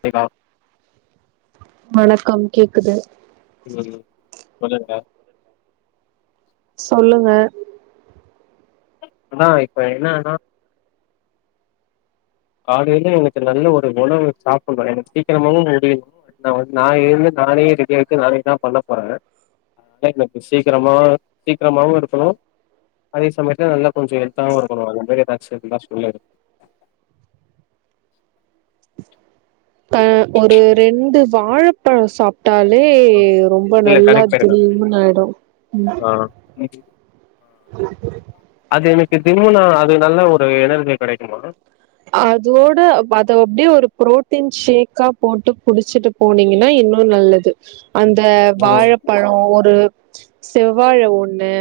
போயி பா வணக்கம் கேட்குது ம் சொல்லுங்க சொல்லுங்க என்னா இப்ப என்னானா காலையில எனக்கு நல்ல ஒரு உணவு சாப்புட்ணு எனக்கு சீக்கிரமாவு முடியுனு நா வந்து நா எழுந்து நானே ரெடியாயிட்டு நானேதா பண்ண போற லைக் எனக்கு சீக்கிரமா சீக்கிரமாவு இருக்கணு அதே சமயத்துல நல்ல கொஞ்சோ ஹெல்த்தாவு இருக்கணு அந்த மாரி எதாச்சு இருந்தா சொல்லு ப ஒரு ரெண்டு வாழைப் பழோ சாப்ட்டாலே ம். ரொம்ப இல்ல நல்லா கடைக்கு திம்முனு ஆயிடு, ம் இது, ஆ என்னது அது எனக்கு திம்முனா அது நல்ல ஒரு எனர்ஜி கெடைக்குமா அதோட அத அப்படியே ஒரு புரோட்டீன் ஷேக்கா போட்டு குடிச்சிட்டு போனிங்கன்னா இன்னு நல்லது அந்த ஓ வாழைப்பழோ ஒரு செவ்வாழை ஒண்ணு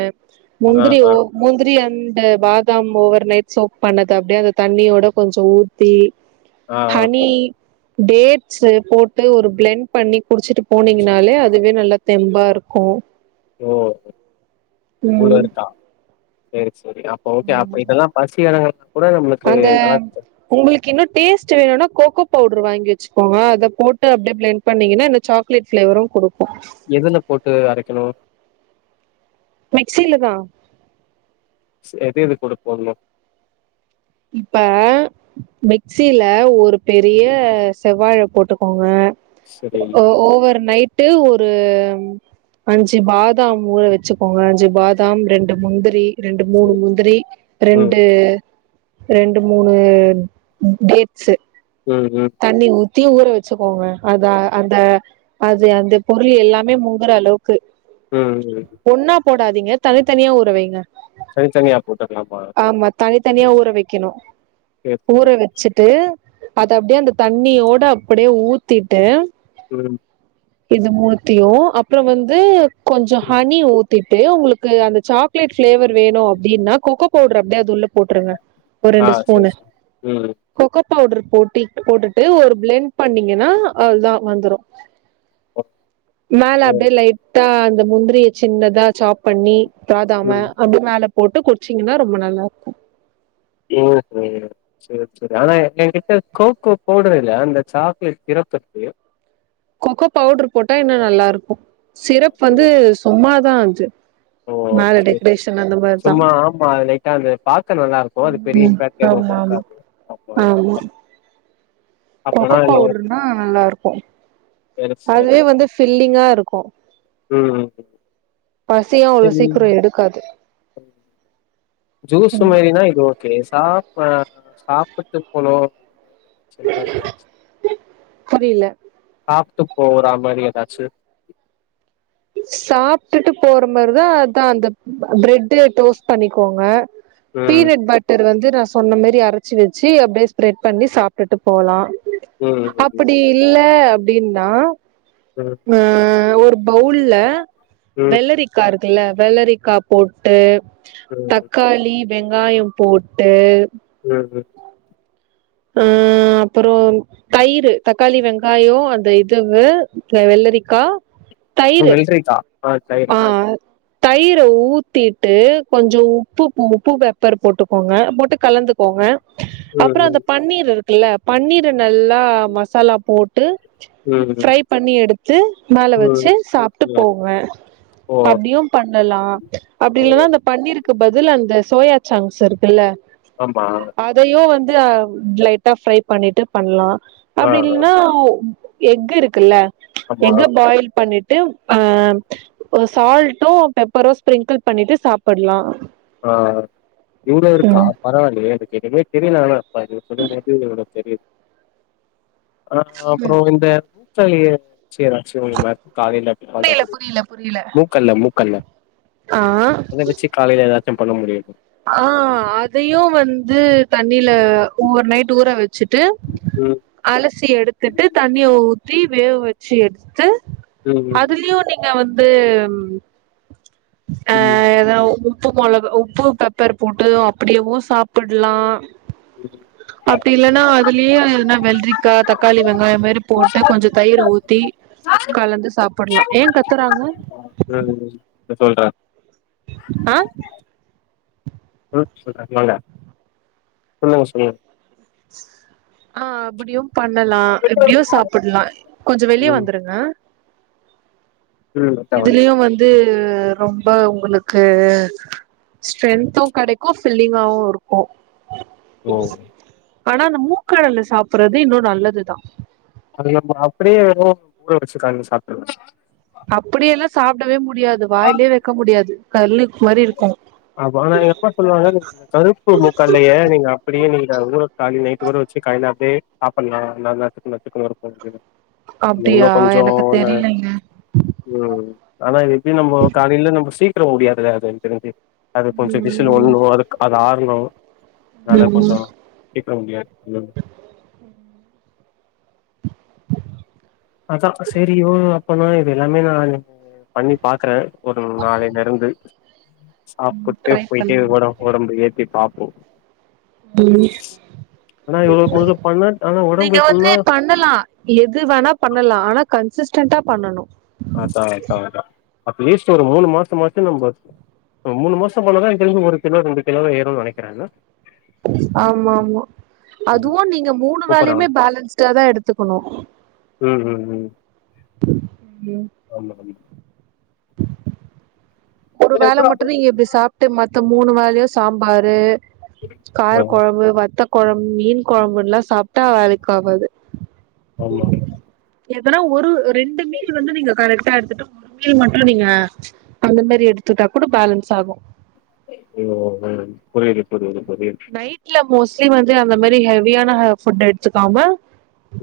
ஆ முந்திரி ஆ ஓ முந்திரி அன்டு பாதாம் ஓவர் நைட் சோப் பண்ணது அப்டியே அந்த தண்ணியோட கொஞ்சோ ஊத்தி ஆ ஆ ஆ ஹனி டேட்ஸு போட்டு ஒரு பிளண்ட் பண்ணி குடிச்சிட்டு போனீங்னாலே அதுவே நல்ல தெம்பா இருக்கு ஓ இவ்ளோ ம் இருக்கா சேரி சேரி அப்ப ஓகே அ இதெல்லா பசி அடங்கல அந்த உங்களுக்கு இன்னு டேஸ்ட் வேணும்னா கோகோ பவுடர் வாங்கி வச்சுக்கோங்க அத போட்டு அப்டே பிளண் பண்ணீங்கன்னா இந்த சாக்லேட் ஃப்ளேவரு குடுக்கு எதுல போட்டு அரைக்கணு மிக்ஸில தா சே எது எது கூட போட்ணு இப்ப மிக்சில ஒரு பெரிய செவ்வாழ போட்டுக்கோங்க சரி ஓ ஓவர் நைட்டு ஒரு அஞ்சி பாதாம் ஊர வச்சுக்கோங்க அஞ்சி பாதாம் ரெண்டு முந்திரி ரெண்டு மூனு சரி முந்திரி ம் ரெண்டு ரெண்டு மூணு டேட்ஸ் ம் ம் தண்ணி ஊத்தி ஊற வச்சுக்கோங்க அத அந்த அது அந்த பொருள் எல்லாமே முங்குற அளவுக்கு ம் ம் ஒண்ணா போடாதிங்க தனித்தனியா ஊறவைங்க தனித்தனியா போட்டுக்கலாமா ஆமா தனி தனியா சரி ஊற வெக்கணு சரி சரி சரி ஊற வெ ச்சுட்டு அத அப்டியே அந்த தண்ணியோட அப்டியே ஊத்திட்டு ம் இது மூனுத்தியு அப்புற வந்து கொஞ்ச ம் ஹனி ஊத் திட்டு உங்களுக்கு அந்த சாக்லேட் ஃப்ளேவர் வேணு அப்டின்னா கோகோ பவுடர் அப்டியே உள்ள போட்டுருங்க ஒரு ஆ ரெண்டு சரி ஸ்பூனு சரி ம் கொக்கோ பவுடர் போட்டி போட்டுட்டு ஒரு பிளண்ட் பண்ணீங்கன்னா அவ்ள தா வந்துரு ஒ மேல அப்டே லைட்டா அந்த முந்திரிய சின்னதா சாப் பண்ணி பாதாம ம் அப்டே மேல போட்டு குடிச்சிங்கன்னா ரொம்ப நல்லாருக்கும் [unintelligible] சேரி சேரி ஆனா என்கிட்ட கோகோ பவுடர் இல்ல அந்த சாக்லேட் சிறப் இருக்கு கொக்கோ பவுடர் போட்டா இன்னு நல்லாருக்கும் சிரப் அது வந்து சும்மாதா அது ஓ மேல சரி சரி டெக்கரேஷன் அந்த மாரி தா சும்மா ஆமா அது லைட்டா அது பாக்க நல்லா இருக்கு அது பெரிய ம் இம்பாக்ட் எதுவு ஆமாமா குடுக்காது அது ஆமா கரெக்ட். கொக்கோ அப்பனா எ பவுடருனா நல்லாருக்கும் பெருசா அதுவே வந்து இருக்கும். ஃபில்லிங்கா இருக்கும் ம் பசியோ அவ்ளோ சீக்கிர சரி எடுக்காது ஜூஸ் மாரினா இது ஓகே சாப்பா சாப்புட்டு போனு செய்வாங்களா புரில சாப்ட்டு போறா மாரி எதாச்சு சாப்ட்டுட்டு போற மாரிதா அதா அந்த பிரெட் டோஸ்ட் பண்ணிக்கோங்க ம் பீனட் பட்டர் வந்து நா சொன்ன மேரி அரச்சு வச்சி அப்டே ஸ்ப்ரெட் பண்ணி சாப் ட்டுட்டு போலா ம் அப்டி இல்ல அப்டின்னா உம் ஆ ஒரு பவுல்ல ம் வெள்ளரிக் இருக்கல்ல வெள்ளரி கா போட்டு ம் தக்காளி வெங்காயம் போட்டு உம் உம் ஆ அப்புறோ தயிர் தக்காளி வெங்காயோ அந்த இதுவு வெள்ளரிக்கா அ தயிரு வெள்ளரிக்கா ஆ தயிர ஊத்திட்டு கொஞ்சோ உப்பு உப்பு பெப்பர் போட்டுக்கோங்க போட்டு கலந்து போங்க அப்புறோ அந்த ம் பன்னீர் இருக்குல்ல பன்னீர நல்லா மசாலா போ ட்டு ம் ம் ஃப்ரை பண்ணி எடுத்து மேல ம் ம் வச்சு சாப்ட்டு ம் போங்க ஓ அப்டியும் பண்ணலா அப்டி ஓ இல்லன்னா அந்த பண்ணிருக்கு பதில் அந்த சோயா சங்ஸ் இருக்குல்ல ஆமா அதையோ வந்து அ லைட்டா ஃப்ரை பண்ணிட்டு பண்ணலா ஆ அப்டி ஆ இல்லன்னா எக் இருக்குல்ல ஆமா எக்கு பாயில் பண்ணிட்டு அ ஓ சால்ட்டும் பெப்பரோ ஸ்பிரிங்கிள் பண்ணிட்டு சாப்புடலா ஆ இங்க இருக்கா பரவாயில்லயே எனக்கு நிறைய தெரியல ஆனா நீங்க சொல்லுறது தெரிது அ அப்பறோ ம் இந்த [unintelligible] [unintelligible] காலையில புரியல புரியல புரியல மூக்கல்ல மூக்கல்ல ஆ அத வச்சு காலையில ஏதாச்சு பண்ண முடியுமா ஆ அதயு வந்து தண்ணில ஓவர் நைட்டு ஊற வச்சுட்டு ம் அலசி எடுத்துட்டு தண்ணிய ஊத்தி வேவ வச்சு எடுத்து ம் ம் அதுலியு நீ நீங்க வந்து ம் ஏதாவ உப்பு மொள உப்பு பெப்பர் போட்டது அப்டியேவு சாப்புலா அப்டி இல்லன்னா அதுலயே எதுனா வெள்ரிக்கா தக்காளி வெங்காய் மாரி போட்டு கொஞ்சோ தயிரு ஊத்தி கலந்து சாப்ட்லா ஏ கத்துறாங்க ம் ம் இப்ப சொல்றே ஆ [unintelligible] சொல்லுங்க சொல்லுங்க ஆ அப்டியு பண்ணலா இப்டியு சாப்ட்டலா கொஞ்ச வெளியே ம் வந்துருங்க ம் வன்ட்டே வன்ட்டே இதுலயு வந்து ரொம்ப உங்களுக்கு ஸ்ட்ரென்த்தும் கெடைக்கு ஃபில்லிங்காவு இருக்கு ஓ ஆனா அந்த மூக்கடல சாப்ட்றது இன்னு நல்லதுதா அது நம்ம அப்டியேவோ ஊற வச்சு கால்ல சாப்ட்டலா அப்டியல்லா சாப்படவே முடியாது வாயிலயே வெக்க முடியாது கல்லுக் மாரி இருக்கு அப்ப ஆனா எங்க அம்மா சொல்லுவாங்க நீங்க அந்த கருப்பு முக்கால்லயே நீங்க அப்டியே நீங்க ஊற கால்ல நைட்டு கூட வச்சு காலையில அப்டியே சாப்டலா ந [unintelligible] இருக்கு அது இன்னு அப்டியா கொஞ்சோ எனக்கு ந தெரிலங்க ம் ஆன இது எப்டி நம்ம காலையில நம்ம சீக்கிர முடியாதுல அது எனக்கு தெரிஞ்சு அது கொஞ்சோ விசில் ம் உட்ணு அதுக்கு அது ஆற்ணு அதனால ம் கொஞ்சோ சீக்கிரோ முடியாது ம் அதா செரி ஓ அப்பனா இப்ப எல்லாமே ந [inaudible] பண்ணி பாக்குறே ஒரு நாளையிலருந்து சாப்ட்டு ட்ரை போய்ட்டே பண்ணுங்க ஒடம்பு ஒடம்ப ஏத்தி பாப்போ ஆன [inaudible] ஆன ஒடம்பு நீங்க வந்து எத்துனுனா பண்ணலா எது வேணா பண்ணலா ஆனா கன்சிஸ்டன்டா பண்ணனு அதா அதா அதா அட்லீஸ்ட் ஒரு மூணு மாசம்மாச்சு நம்ப ஒரு மூணு மாசம் போனதா எனக்கு தெரிஞ்சி ஒரு கிலோ ரெண்டு கிலோவே ஏறும்னு நெனைக்கிறே ஆமா ஆமா ஆமா அதுவு நீங்க மூணு கூப்பட்றே வேலையுமே பேலன்ஸ்டா தா எடுத்துக்கணு ம் ம் ம் ம் ஆமா ஆம் ஒரு வேல மட்டு நீங்க இப்டி சாப்ட்டு மத்த மூணு வேலையையு சாம்பாரு கார ஆமா கொழம்பு வத்த கொழம் மீன் கொழம்புல்லா சாப்டா வேலைக்காவாது ஆமா ஆ எதனா ஒரு ரெண்டு மீல் வந்து நீங்க கரெக்டா எடுத்துட்டு ஒரு மீல் மட்டு நீங்க அந்த மாரி எடுத்துட்டா கூட பேலன்ஸ் ஆகு ம் ம் புரிது புரிது புரிது நைட்ல மோஸ்ட்லி வந்து அந்த மாரி ஹெவியான ஹ ஃபுட் எடுத்துக்காம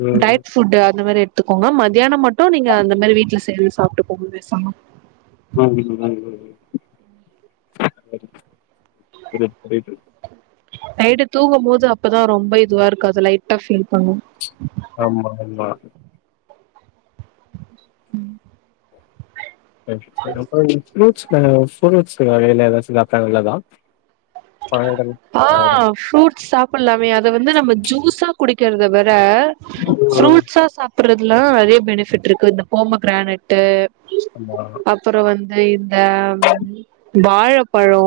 ம் டயட் ஃபுட்டு அந்த மாரி எடுத்துக்கோங்க மதியானோ மட்டு நீங்க அந்த மாரி வீட்ல செய்றது சாப்ட்டு போங்க பேசாமா ம் ம் ம் சேரி புரிது புரிது நைட்டு தூகுபோது அப்தா ரொம்ப இதுவா இருக்காது லைட்டா ஃபீல் பண்ணுவோ ஆமா ஆமா ம் சேரி சேரி அப்றே ஃப்ரூட்ஸ் ஃப்ரூட்ஸ்ல வகைல ஏதாவது சாப்ட்டா நல்லதா பழங்கள், ஆ பழங்கள். ஃப்ரூட்ஸ் சாப் டலாமே அத வந்து நம்ம ஜூஸா குடிக்கிறத விட ம். ஃப்ரூட்ஸா சாப் பறதுல்லா தா நெறையா பெனிஃபிட் இருக்கு இந்த போமகெரனட்டு ஆமா அப்றோ வந்து இந்த வாழப்பழோ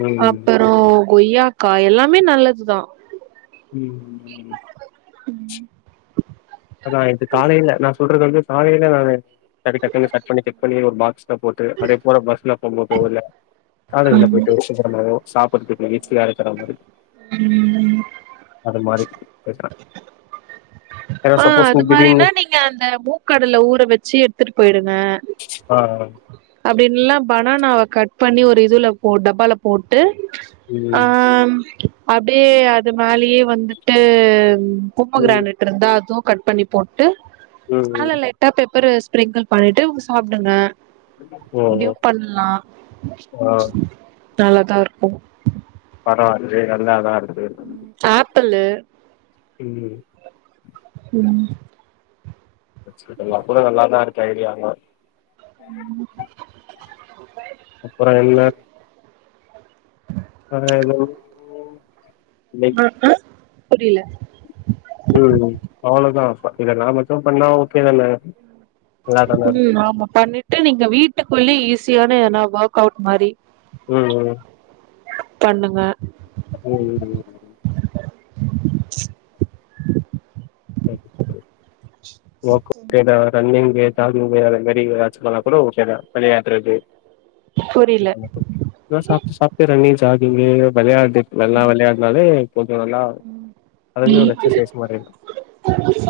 ம் அப்றோ கொய்யாக்கா எல்லாமே நல்லது தா ம் ம் நா இது காலையில நா சொல்றது வந்து காலயில நானு டக்கு டக்குனு கட் பண்ணி கிட் பண்ணி ஒரு பாக்ஸ் ஐ போட்டு அதே போல பஸ்ல போகுபோது இல்ல காலேஜ்ல ம் போயிட்டு சாப்பட்றதுக்கு ஈஸியாக இருக்கற மாரி ம் அது மாரி கேக்ற ஆ அது மாரினா திடீர்னு நீங்க அந்த மூக்கடல ஊற வச்சு எத்துட்டு போயிடுங்க ஆ அ அப்டி இல்லானா பனானாவ கட் பண்ணி ஒரு இதுல போ டப்பால போட்டு ஆ ம். அப்டியே அது மேலயே வந்துட்டு ம். போமோகிரணட் இருந்தா அதுவு கட் பண்ணி போட்டு மேல ம். லைட் டா பெப்பர் ஸபேரெட் பண்ணிட்டு சாப்டுங்க ஓ! இப்டியு பண்ணலா ஆ நல்லாதா இருக்கு பரவா இல்லயே நல்ல தா இருக்கு ஆப்பிளு ம் ம் இந்த லப்பரே நல்லாதா இருக்கு ஐடியாங்க ம் அப்றோ என்ன ஹலோ ஆ அ புரில ம் அவ்ளோதா இத நா மட்டு பண்ணா ஓகே தான நல்லாதான இருக்கும் ம் ஆமா பண்ணிட்டு நீங்க வீட்டுக்குள்ள ஈஸியான எதனா ஒர்க் அவுட் ம் ம் பண்ணுங்க ம் ம்‌‌ ம் ம் ஓகே‌ தா ரன்னிங்கு ஜாகிங்கு அது மாரி பண்ணா கூட ஓகே தா புரில என்ன சாப்ட்டு சாப்ட்டே ரன்னிங் ஜாகிங்க வெலயா நல்லா வெளையாடுனாலே கொஞ்ச நல்லா அதுவே ஒரு எ்சசேஷ் மாதிரி இருக்கு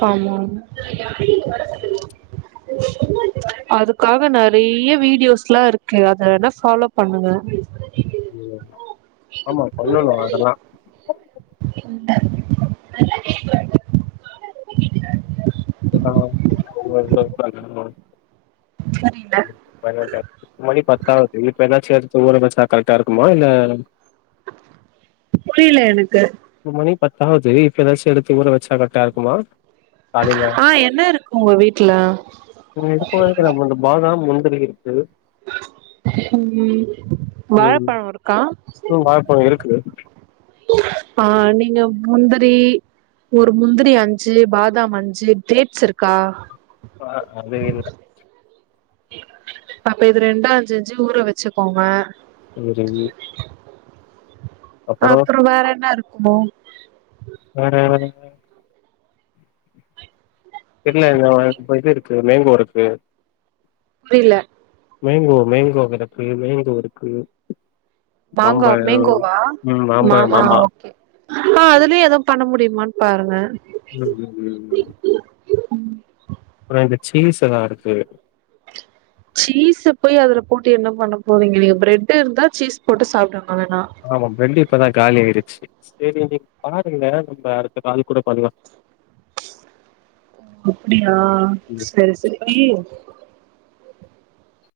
ஆமா அதுக்காக நிறைய வீடியோஸ் எல்லாம் இருக்கு அத வேண ஃபாலோ பண்ணுங்க உ ஆமா [unintelligible] வரல்லாம் ம் [inaudible] சரி மணி பத்தாவது இப்ப என்னாச்சும் ஊற வெச்சா கரெக்டா இருக்குமா இல்ல புரியல எனக்கு இப்ப மணி பத்தாவது இப்ப ஏதாச்சும் எடுத்து ஊற வெச்சா கரக்ட்டா இருக்குமா காலையில ஆ என்ன இருக்கு உங்க வீட்டுல இது [unintelligible] நம்ம அந்த பாதாம் முந்திரி இருக்கு ம் ம் வாழைப்பழம் இருக்கா ம் வாழப்பழம் இருக்கு ஆ நீங்க முந்திரி ஒரு முந்திரி அஞ்சு பாதாம் அஞ்சு கிரேப்ஸ் இருக்கா ஆ அது இல்ல அப்ப இது ரெண்டும் அஞ்சு அஞ்சு ஊற வச்சுக்கோங்க ஹலோ ஜெமினி அப்புறம் வேற என்ன இருக்குமோ வேற தெரியல இ இது இருக்கு மேங்கோ இருக்கு புரியல மேங்கோ மேங்கோ கிடக்கு மேங்கோ இருக்கு மாங்கா மாம்பழம் மேங்கோவா ம் மாம்பழம் ஆமா ஓகே ஆ அதுலயும் எதா பண்ண முடியுமானு பாருங்க ம் ம் ம் அப்புறம் இந்த சீஸ் எல்லாம் இருக்கு சீஸ போய் அதுல போட்டு என்ன பண்ண போறீங்க நீங்க பிரெட்டு் இருந்தா சீஸ் போட்டு சாப்பிடுங்க வேணா ஆமாம் பிரெட் இப்பதான் காலி ஆயிடுச்சு சரி நீங்க பாருங்க நம்ம அடுத்த கால கூட பண்லாம் அப்படியா சரி சரி